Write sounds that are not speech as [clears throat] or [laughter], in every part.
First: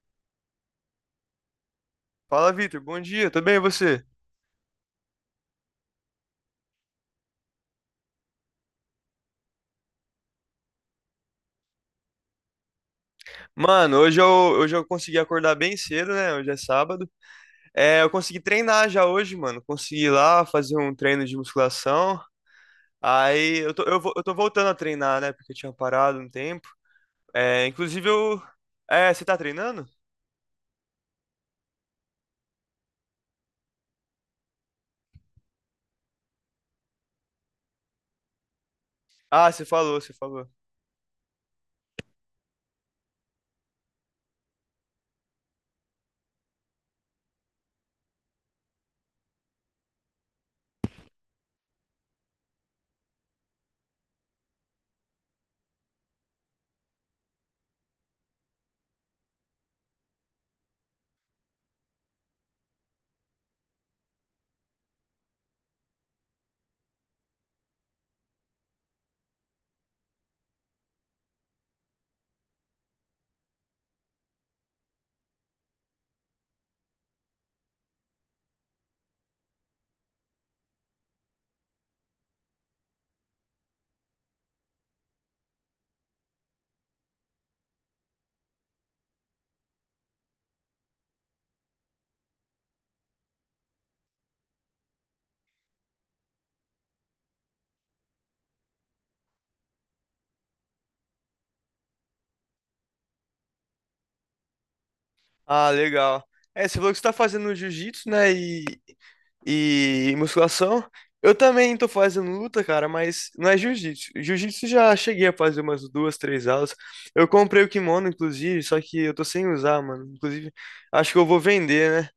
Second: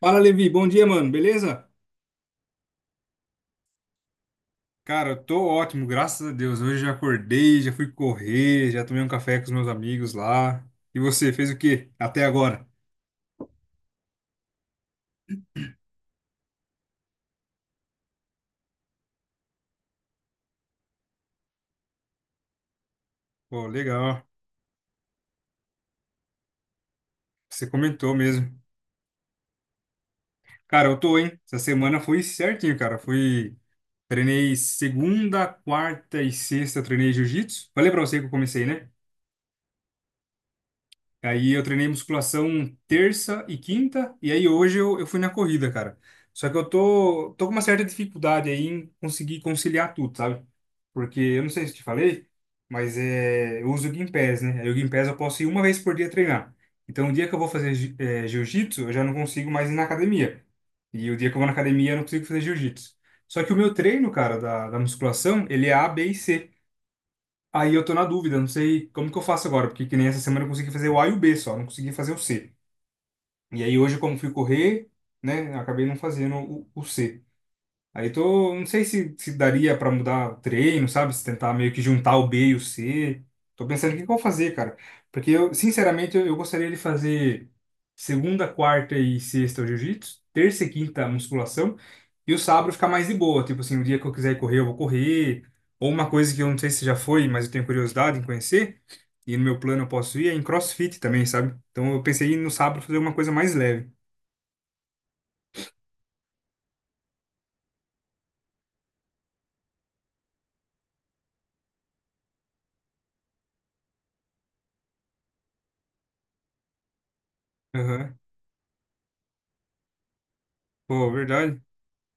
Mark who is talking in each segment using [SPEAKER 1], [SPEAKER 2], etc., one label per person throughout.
[SPEAKER 1] Fala, Levi. Bom dia, mano. Beleza?
[SPEAKER 2] Fala, Vitor. Bom dia, tudo bem e você?
[SPEAKER 1] Cara, eu tô ótimo, graças a Deus. Hoje já acordei, já fui correr, já tomei um café com os meus amigos lá. E você, fez o quê até agora?
[SPEAKER 2] Mano, hoje eu consegui acordar bem cedo, né? Hoje é sábado. É, eu consegui treinar já hoje, mano. Consegui ir lá fazer um treino de musculação. Aí
[SPEAKER 1] Pô,
[SPEAKER 2] eu
[SPEAKER 1] legal.
[SPEAKER 2] tô voltando a treinar, né? Porque eu tinha parado um tempo. É,
[SPEAKER 1] Você
[SPEAKER 2] inclusive
[SPEAKER 1] comentou
[SPEAKER 2] eu.
[SPEAKER 1] mesmo.
[SPEAKER 2] É, você tá treinando?
[SPEAKER 1] Cara, eu tô, hein? Essa semana foi certinho, cara. Fui, treinei segunda, quarta e sexta, treinei jiu-jitsu. Falei pra você que eu comecei, né?
[SPEAKER 2] Ah, você falou.
[SPEAKER 1] Aí eu treinei musculação terça e quinta, e aí hoje eu fui na corrida, cara. Só que eu tô com uma certa dificuldade aí em conseguir conciliar tudo, sabe? Porque eu não sei se te falei, mas é, eu uso o Gympass, né? Aí o Gympass eu posso ir uma vez por dia treinar. Então o dia que eu vou fazer jiu-jitsu, eu já não consigo mais ir na academia. E o dia que eu vou na academia, eu não consigo fazer jiu-jitsu. Só que o meu treino, cara, da musculação, ele é A, B e C. Aí eu tô na dúvida, não sei como que eu faço agora, porque que nem essa semana eu consegui fazer o A e o B só, não consegui fazer o C. E aí hoje, como fui correr, né, acabei não fazendo o C. Aí tô, não sei se daria pra mudar o treino, sabe? Se tentar meio que juntar o B e o C. Tô pensando o que que eu vou fazer, cara. Porque eu, sinceramente, eu gostaria de fazer segunda, quarta e sexta o jiu-jitsu, terça e quinta a musculação, e o sábado ficar mais de boa. Tipo assim, o dia que eu quiser correr, eu vou correr. Ou uma coisa que eu não sei se já foi, mas eu tenho curiosidade em conhecer, e no meu plano eu posso ir, é em CrossFit também, sabe? Então eu pensei em no sábado fazer uma coisa mais leve.
[SPEAKER 2] Ah, legal. É, você falou que você tá fazendo jiu-jitsu, né? E musculação. Eu também tô fazendo luta, cara, mas não é jiu-jitsu. Jiu-jitsu já cheguei a fazer umas duas, três aulas. Eu comprei o kimono,
[SPEAKER 1] Aham.
[SPEAKER 2] inclusive, só que eu tô sem usar, mano. Inclusive,
[SPEAKER 1] Pô,
[SPEAKER 2] acho que eu vou
[SPEAKER 1] verdade.
[SPEAKER 2] vender, né?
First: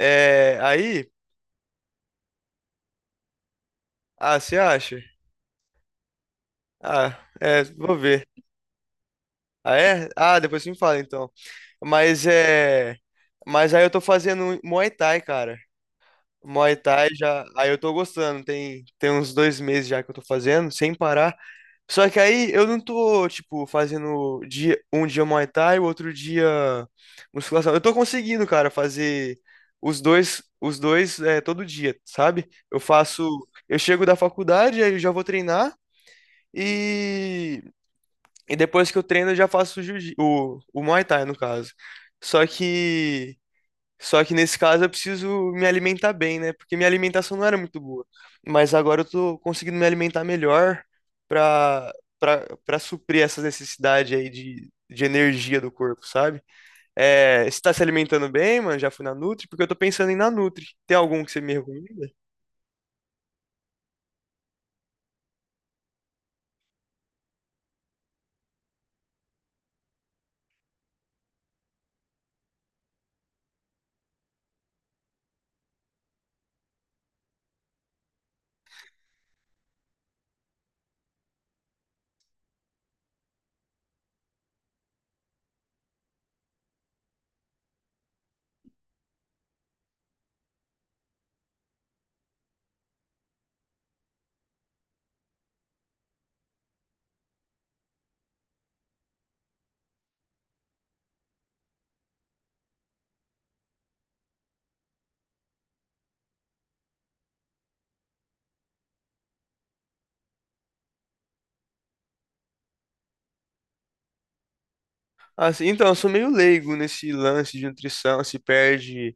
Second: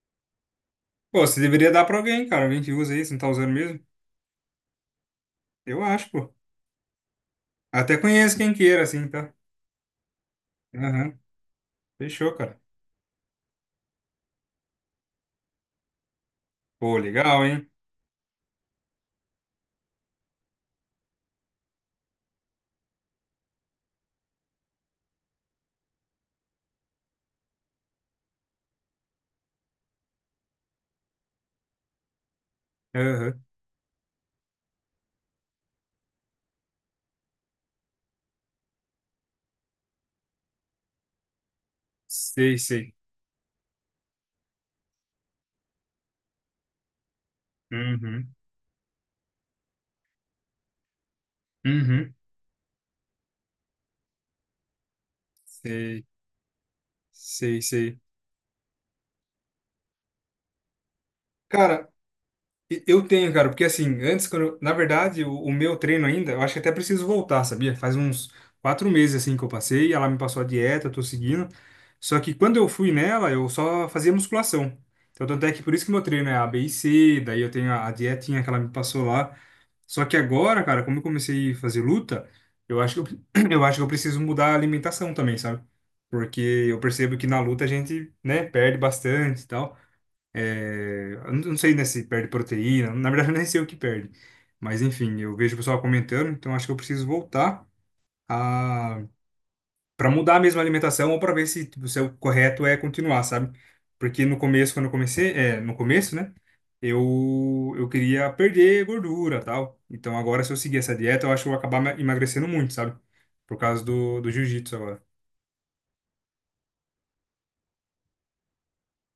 [SPEAKER 2] É, aí,
[SPEAKER 1] Pô, você deveria dar pra alguém, cara. Alguém que usa isso, não tá usando mesmo?
[SPEAKER 2] ah, você acha?
[SPEAKER 1] Eu acho, pô.
[SPEAKER 2] Ah, é, vou
[SPEAKER 1] Até
[SPEAKER 2] ver.
[SPEAKER 1] conheço quem queira, assim, tá?
[SPEAKER 2] Ah, é? Ah, depois você me fala,
[SPEAKER 1] Aham.
[SPEAKER 2] então. Mas
[SPEAKER 1] Fechou, cara.
[SPEAKER 2] é, mas aí eu tô fazendo Muay Thai, cara. Muay
[SPEAKER 1] Pô,
[SPEAKER 2] Thai
[SPEAKER 1] legal,
[SPEAKER 2] já, aí
[SPEAKER 1] hein?
[SPEAKER 2] eu tô gostando. Tem uns 2 meses já que eu tô fazendo, sem parar. Só que aí eu não tô, tipo, fazendo dia, um dia Muay Thai, o outro dia musculação. Eu tô conseguindo, cara, fazer os dois é, todo dia, sabe? Eu faço,
[SPEAKER 1] Aham.
[SPEAKER 2] eu chego da faculdade, aí eu já vou treinar e, e depois que eu treino eu já faço o Muay Thai, no caso. Só
[SPEAKER 1] Sei, sei.
[SPEAKER 2] que só que nesse caso eu preciso me alimentar bem, né? Porque minha alimentação não era muito boa.
[SPEAKER 1] Uhum.
[SPEAKER 2] Mas agora eu tô conseguindo me alimentar melhor pra,
[SPEAKER 1] Uhum.
[SPEAKER 2] pra suprir essa necessidade aí de energia do corpo,
[SPEAKER 1] Sei,
[SPEAKER 2] sabe? É, você
[SPEAKER 1] sei,
[SPEAKER 2] tá se
[SPEAKER 1] sei.
[SPEAKER 2] alimentando bem, mano? Já fui na Nutri? Porque eu tô pensando em ir na Nutri. Tem algum que você me
[SPEAKER 1] Cara,
[SPEAKER 2] recomenda?
[SPEAKER 1] Eu tenho, cara, porque assim, antes, na verdade, o meu treino ainda, eu acho que até preciso voltar, sabia? Faz uns 4 meses assim que eu passei, ela me passou a dieta, eu tô seguindo. Só que quando eu fui nela, eu só fazia musculação. Então, tanto é que por isso que meu treino é A, B e C, daí eu tenho a dietinha que ela me passou lá. Só que agora, cara, como eu comecei a fazer luta, eu acho que eu, [clears throat] eu acho que eu preciso mudar a alimentação também, sabe? Porque eu percebo que na luta a gente, né, perde bastante e tal. É, eu não sei, né, se perde proteína, na verdade [laughs] eu nem sei o que perde. Mas enfim, eu vejo o pessoal comentando, então acho que eu preciso voltar a para mudar mesmo a alimentação ou para ver se, tipo, se é o correto é continuar, sabe? Porque no começo, quando eu comecei, é, no começo, né, eu queria perder gordura, tal. Então agora se eu seguir essa dieta, eu acho que eu vou acabar emagrecendo muito, sabe? Por causa do jiu-jitsu agora.
[SPEAKER 2] Assim, então, eu sou meio leigo nesse lance de nutrição, se perde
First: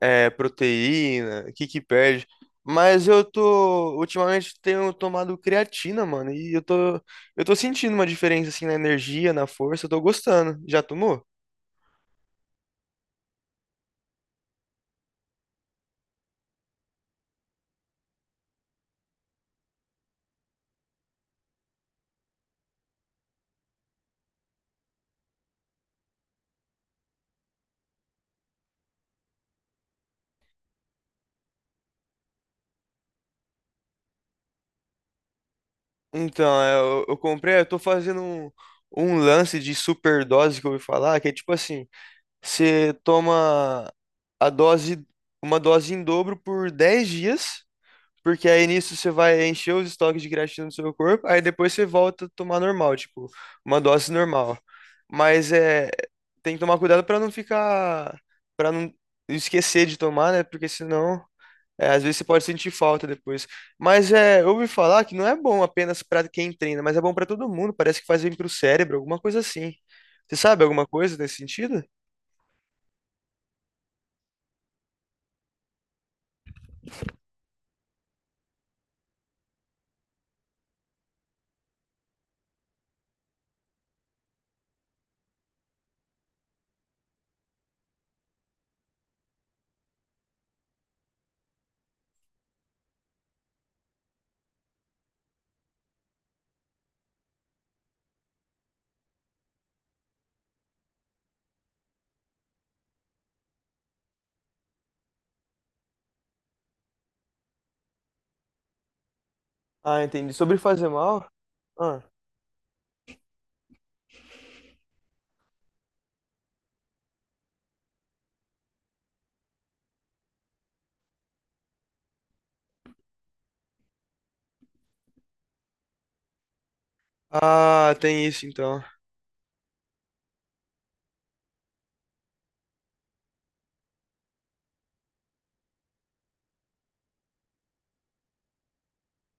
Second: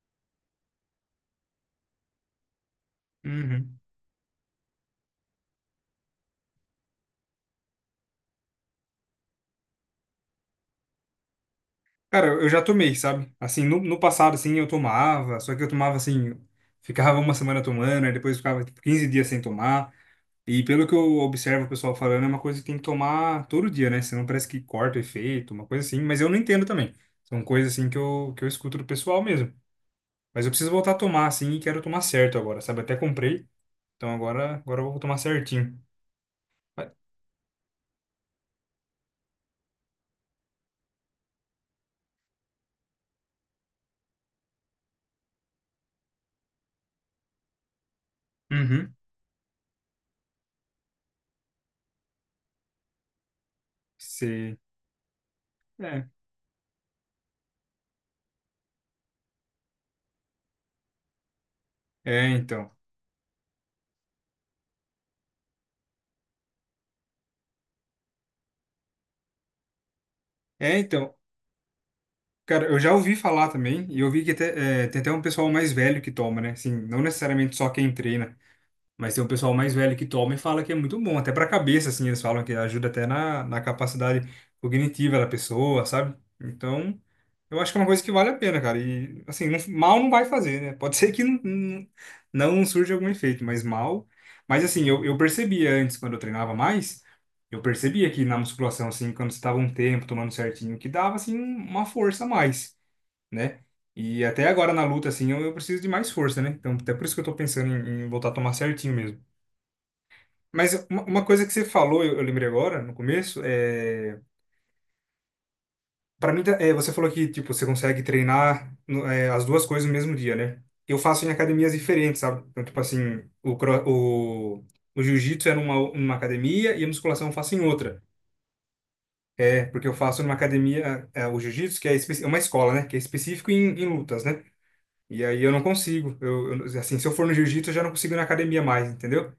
[SPEAKER 2] é, proteína, o que que perde. Mas eu
[SPEAKER 1] Uhum.
[SPEAKER 2] tô, ultimamente tenho tomado creatina, mano, eu tô sentindo uma diferença, assim, na energia, na força, eu tô gostando. Já tomou?
[SPEAKER 1] Cara, eu já tomei, sabe? Assim, no passado, assim, eu tomava, só que eu tomava, assim, ficava uma semana tomando, aí depois ficava, tipo, 15 dias sem tomar. E pelo que eu observo o pessoal falando, é uma coisa que tem que tomar todo dia, né? Senão parece que corta o efeito, uma coisa assim. Mas eu não entendo também. São coisas, assim, que que eu escuto do pessoal mesmo. Mas eu preciso voltar a tomar, assim, e quero tomar certo agora, sabe? Até comprei, então agora, agora eu vou tomar certinho.
[SPEAKER 2] Então, é,
[SPEAKER 1] Mas.
[SPEAKER 2] eu comprei, eu tô fazendo um, um lance de superdose que eu ouvi falar, que é tipo assim, você toma a dose, uma dose em dobro por 10 dias. Porque aí
[SPEAKER 1] Uhum.
[SPEAKER 2] nisso você vai encher os estoques de creatina no seu corpo, aí depois você volta a tomar normal, tipo, uma dose normal.
[SPEAKER 1] Se.
[SPEAKER 2] Mas é,
[SPEAKER 1] É.
[SPEAKER 2] tem que tomar cuidado para não ficar, para não esquecer de tomar, né? Porque senão, é, às vezes você
[SPEAKER 1] É,
[SPEAKER 2] pode sentir
[SPEAKER 1] então.
[SPEAKER 2] falta depois. Mas é, eu ouvi falar que não é bom apenas para quem treina, mas é bom para todo mundo, parece que faz bem pro cérebro, alguma coisa assim. Você sabe
[SPEAKER 1] É,
[SPEAKER 2] alguma
[SPEAKER 1] então.
[SPEAKER 2] coisa nesse sentido?
[SPEAKER 1] Cara, eu já ouvi falar também, e eu vi que até, é, tem até um pessoal mais velho que toma, né? Assim, não necessariamente só quem treina, mas tem um pessoal mais velho que toma e fala que é muito bom, até pra cabeça, assim, eles falam que ajuda até na capacidade cognitiva da pessoa, sabe? Então, eu acho que é uma coisa que vale a pena, cara. E, assim, mal não vai fazer, né? Pode [laughs] ser que não, não, não surja algum efeito, mas mal. Mas, assim, eu percebia antes, quando eu treinava mais. Eu percebia que na musculação, assim, quando você estava um tempo tomando certinho, que dava, assim, uma força a mais né? E até agora na luta, assim, eu preciso de mais força, né? Então, até por isso que eu tô pensando em voltar a tomar certinho mesmo.
[SPEAKER 2] Ah, entendi. Sobre
[SPEAKER 1] Mas
[SPEAKER 2] fazer
[SPEAKER 1] uma
[SPEAKER 2] mal?
[SPEAKER 1] coisa que você
[SPEAKER 2] Ah,
[SPEAKER 1] falou, eu lembrei agora, no começo, é. Pra mim, é, você falou que, tipo, você consegue treinar é, as duas coisas no mesmo dia, né? Eu faço em academias diferentes, sabe? Então, tipo assim, o jiu-jitsu é numa academia e a musculação eu faço em
[SPEAKER 2] ah,
[SPEAKER 1] outra.
[SPEAKER 2] tem isso então.
[SPEAKER 1] É, porque eu faço numa academia, é, o jiu-jitsu, que é é uma escola, né? Que é específico em lutas, né? E aí eu não consigo. Assim, se eu for no jiu-jitsu, eu já não consigo ir na academia mais, entendeu?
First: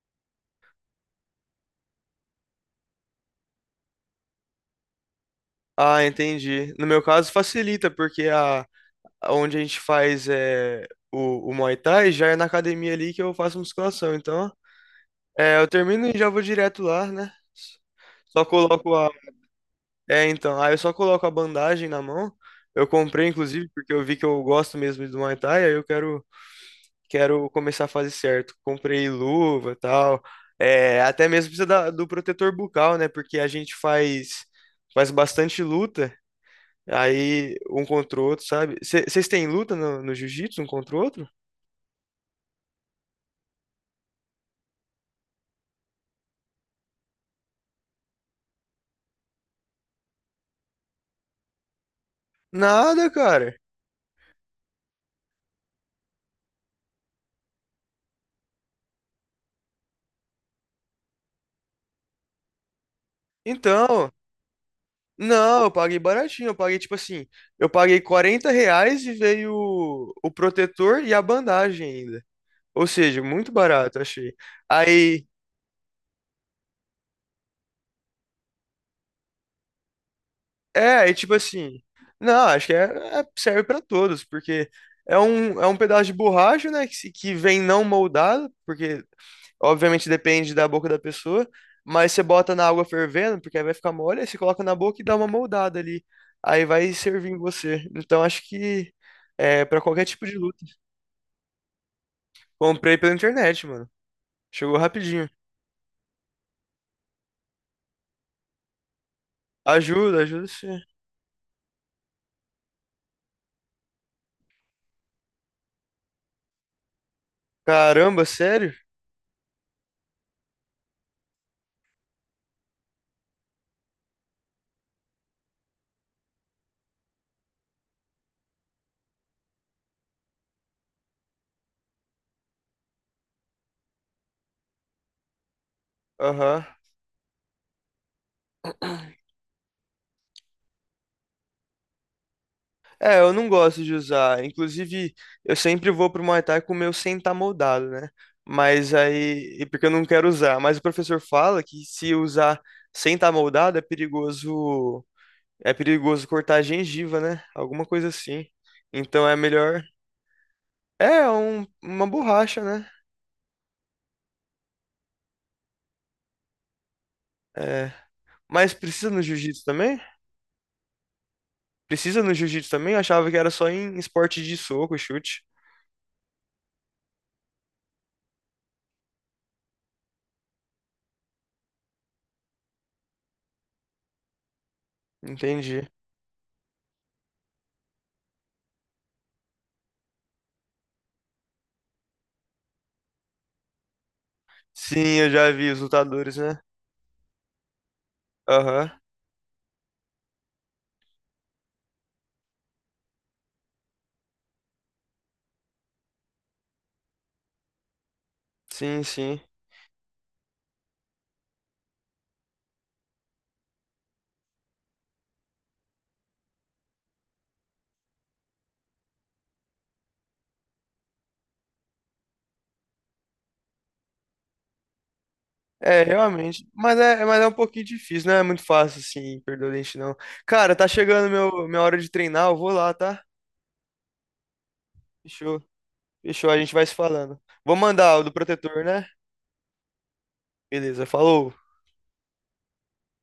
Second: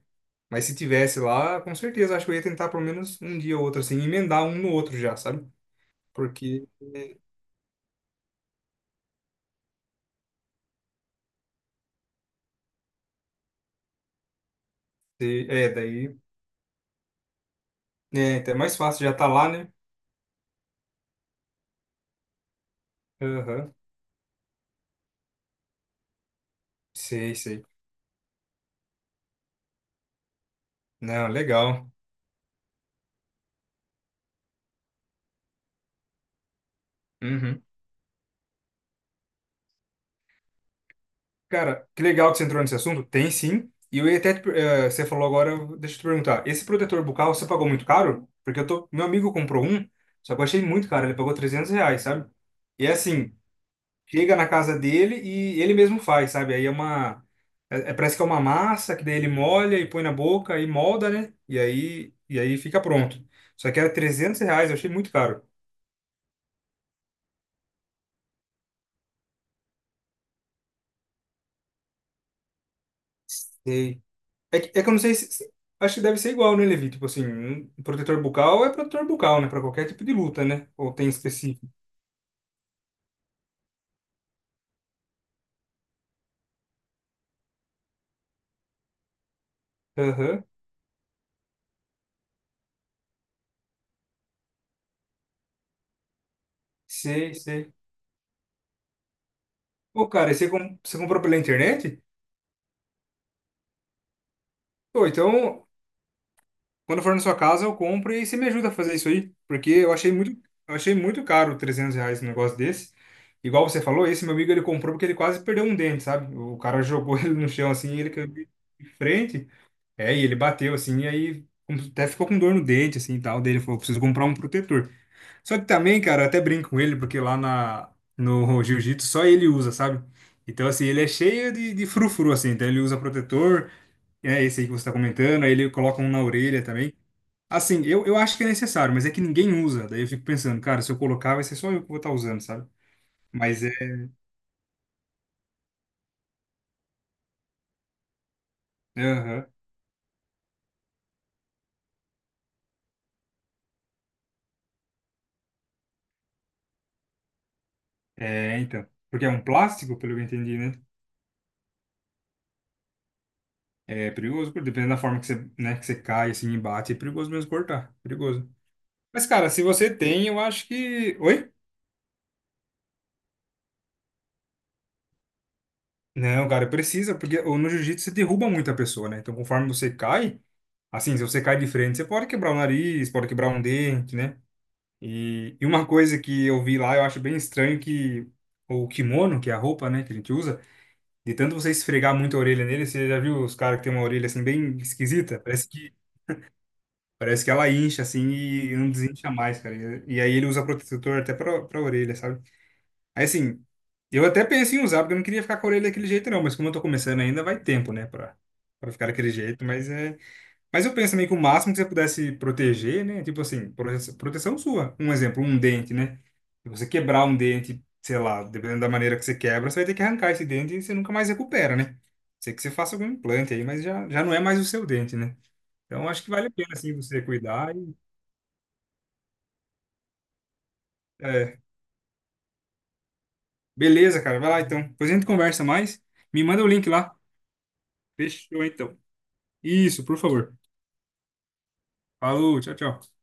[SPEAKER 1] Mas se tivesse lá, com certeza, acho que eu ia tentar pelo menos um dia ou outro, assim, emendar um no outro já, sabe?
[SPEAKER 2] Ah,
[SPEAKER 1] Porque,
[SPEAKER 2] entendi. No meu caso, facilita, porque a, onde a gente faz é, o Muay Thai já é na academia ali que eu faço musculação. Então, é, eu
[SPEAKER 1] é,
[SPEAKER 2] termino e
[SPEAKER 1] daí,
[SPEAKER 2] já vou direto lá, né?
[SPEAKER 1] é,
[SPEAKER 2] Só
[SPEAKER 1] então é mais
[SPEAKER 2] coloco
[SPEAKER 1] fácil,
[SPEAKER 2] a.
[SPEAKER 1] já tá lá, né?
[SPEAKER 2] É, então. Aí eu só coloco a bandagem na mão. Eu comprei, inclusive,
[SPEAKER 1] Aham,
[SPEAKER 2] porque eu vi que eu gosto mesmo do Muay Thai, aí
[SPEAKER 1] sei,
[SPEAKER 2] quero
[SPEAKER 1] sei.
[SPEAKER 2] começar a fazer certo. Comprei luva e tal. É,
[SPEAKER 1] Não,
[SPEAKER 2] até mesmo precisa
[SPEAKER 1] legal.
[SPEAKER 2] do protetor bucal, né? Porque a gente faz, faz bastante luta. Aí,
[SPEAKER 1] Uhum.
[SPEAKER 2] um contra o outro, sabe? Vocês têm luta no jiu-jitsu, um contra o outro?
[SPEAKER 1] Cara, que legal que você entrou nesse assunto. Tem sim. E eu ia até, você falou agora, deixa eu te perguntar. Esse protetor bucal, você pagou muito caro? Porque eu tô, meu amigo comprou um, só que eu achei muito caro, ele pagou 300 reais, sabe? E é
[SPEAKER 2] Nada,
[SPEAKER 1] assim,
[SPEAKER 2] cara.
[SPEAKER 1] chega na casa dele e ele mesmo faz, sabe? Aí é uma. É, parece que é uma massa que daí ele molha e põe na boca e molda, né? E aí fica pronto. Só que era
[SPEAKER 2] Então,
[SPEAKER 1] 300 reais, eu achei muito caro.
[SPEAKER 2] não, eu paguei baratinho. Eu paguei, tipo assim, eu paguei R$ 40 e veio o protetor e a bandagem ainda. Ou seja, muito barato,
[SPEAKER 1] Sei.
[SPEAKER 2] achei.
[SPEAKER 1] É, é que eu não sei
[SPEAKER 2] Aí,
[SPEAKER 1] se. Se. Acho que deve ser igual, né, Levi? Tipo assim, um protetor bucal é protetor bucal, né? Pra qualquer tipo de luta, né? Ou
[SPEAKER 2] é,
[SPEAKER 1] tem
[SPEAKER 2] aí, tipo
[SPEAKER 1] específico.
[SPEAKER 2] assim, não, acho que é, é- serve pra todos, porque é um pedaço de borracha, né, que, se- que vem não moldado, porque obviamente
[SPEAKER 1] Aham.
[SPEAKER 2] depende da boca da pessoa, mas você bota na água fervendo, porque aí vai ficar mole, aí você coloca na boca e dá uma moldada ali. Aí vai servir
[SPEAKER 1] Sei,
[SPEAKER 2] em
[SPEAKER 1] sei.
[SPEAKER 2] você. Então acho que é para qualquer
[SPEAKER 1] Ô,
[SPEAKER 2] tipo
[SPEAKER 1] cara, e
[SPEAKER 2] de
[SPEAKER 1] você,
[SPEAKER 2] luta.
[SPEAKER 1] você comprou pela internet?
[SPEAKER 2] Comprei pela internet, mano. Chegou
[SPEAKER 1] Pô,
[SPEAKER 2] rapidinho.
[SPEAKER 1] então quando for na sua casa, eu compro e você me ajuda a fazer isso aí, porque
[SPEAKER 2] Ajuda, ajuda
[SPEAKER 1] eu
[SPEAKER 2] você.
[SPEAKER 1] achei muito caro 300 reais um negócio desse. Igual você falou, esse meu amigo ele comprou porque ele quase perdeu um dente, sabe? O cara jogou [laughs] ele no chão assim, e ele
[SPEAKER 2] Caramba,
[SPEAKER 1] caiu de
[SPEAKER 2] sério?
[SPEAKER 1] frente, é, e ele bateu assim, e aí até ficou com dor no dente assim e tal. Daí ele falou, preciso comprar um protetor. Só que também, cara, eu até brinco com ele porque lá na no [laughs] jiu-jitsu só ele usa, sabe? Então assim, ele é cheio de frufru assim, então ele usa protetor, é esse aí que você tá comentando, aí ele coloca um na
[SPEAKER 2] Aham.
[SPEAKER 1] orelha também. Assim, eu acho que é necessário, mas é que ninguém usa. Daí eu fico pensando, cara, se eu colocar, vai ser só eu que vou estar usando, sabe?
[SPEAKER 2] É, eu não
[SPEAKER 1] Mas é.
[SPEAKER 2] gosto de usar. Inclusive, eu sempre vou pro Muay Thai com o meu sem estar moldado, né? Mas
[SPEAKER 1] Aham.
[SPEAKER 2] aí, e porque eu não quero usar. Mas o professor fala que se usar sem estar moldado é perigoso. É perigoso cortar a gengiva, né? Alguma coisa assim.
[SPEAKER 1] É, então. Porque
[SPEAKER 2] Então
[SPEAKER 1] é
[SPEAKER 2] é
[SPEAKER 1] um
[SPEAKER 2] melhor.
[SPEAKER 1] plástico, pelo que eu entendi, né?
[SPEAKER 2] É um- uma borracha, né?
[SPEAKER 1] É perigoso, porque dependendo da forma que você, né, que você cai, assim, e bate, é perigoso mesmo
[SPEAKER 2] É.
[SPEAKER 1] cortar. Perigoso.
[SPEAKER 2] Mas precisa no
[SPEAKER 1] Mas, cara, se
[SPEAKER 2] jiu-jitsu
[SPEAKER 1] você
[SPEAKER 2] também?
[SPEAKER 1] tem, eu acho que. Oi?
[SPEAKER 2] Precisa no jiu-jitsu também? Eu achava que era só em esporte de soco, chute.
[SPEAKER 1] Não, cara, precisa, porque no jiu-jitsu você derruba muito a pessoa, né? Então, conforme você cai, assim, se você cai de frente, você pode quebrar o nariz, pode quebrar um dente, né? E uma
[SPEAKER 2] Entendi.
[SPEAKER 1] coisa que eu vi lá, eu acho bem estranho que o kimono, que é a roupa, né, que a gente usa, de tanto você esfregar muito a orelha nele, você já viu os caras que tem uma orelha assim bem
[SPEAKER 2] Sim, eu
[SPEAKER 1] esquisita?
[SPEAKER 2] já vi os lutadores, né?
[SPEAKER 1] Parece que ela incha assim e não
[SPEAKER 2] Aham.
[SPEAKER 1] desincha mais, cara. E aí ele usa protetor até pra orelha, sabe? Aí assim, eu até pensei em usar, porque eu não queria ficar com a orelha daquele jeito não, mas como eu tô começando ainda, vai tempo, né, pra, pra
[SPEAKER 2] Sim,
[SPEAKER 1] ficar daquele
[SPEAKER 2] sim.
[SPEAKER 1] jeito, mas é mas eu penso também que o máximo que você pudesse proteger, né? Tipo assim, proteção sua. Um exemplo, um dente, né? Se você quebrar um dente, sei lá, dependendo da maneira que você quebra, você vai ter que arrancar esse dente e você nunca mais recupera, né? A sei que você faça algum implante aí, mas já, já não é mais o seu dente, né?
[SPEAKER 2] É,
[SPEAKER 1] Então acho que vale a
[SPEAKER 2] realmente.
[SPEAKER 1] pena, assim, você
[SPEAKER 2] Mas é um
[SPEAKER 1] cuidar.
[SPEAKER 2] pouquinho
[SPEAKER 1] E,
[SPEAKER 2] difícil, não é muito fácil assim, perder o dente, não. Cara, tá chegando
[SPEAKER 1] é,
[SPEAKER 2] minha hora de treinar, eu vou lá, tá?
[SPEAKER 1] beleza, cara. Vai lá então. Depois a gente
[SPEAKER 2] Fechou.
[SPEAKER 1] conversa mais. Me
[SPEAKER 2] Fechou, a
[SPEAKER 1] manda o
[SPEAKER 2] gente vai
[SPEAKER 1] link
[SPEAKER 2] se
[SPEAKER 1] lá.
[SPEAKER 2] falando. Vou mandar o do
[SPEAKER 1] Fechou
[SPEAKER 2] protetor,
[SPEAKER 1] então.
[SPEAKER 2] né?
[SPEAKER 1] Isso, por favor.
[SPEAKER 2] Beleza, falou.
[SPEAKER 1] Falou, tchau, tchau.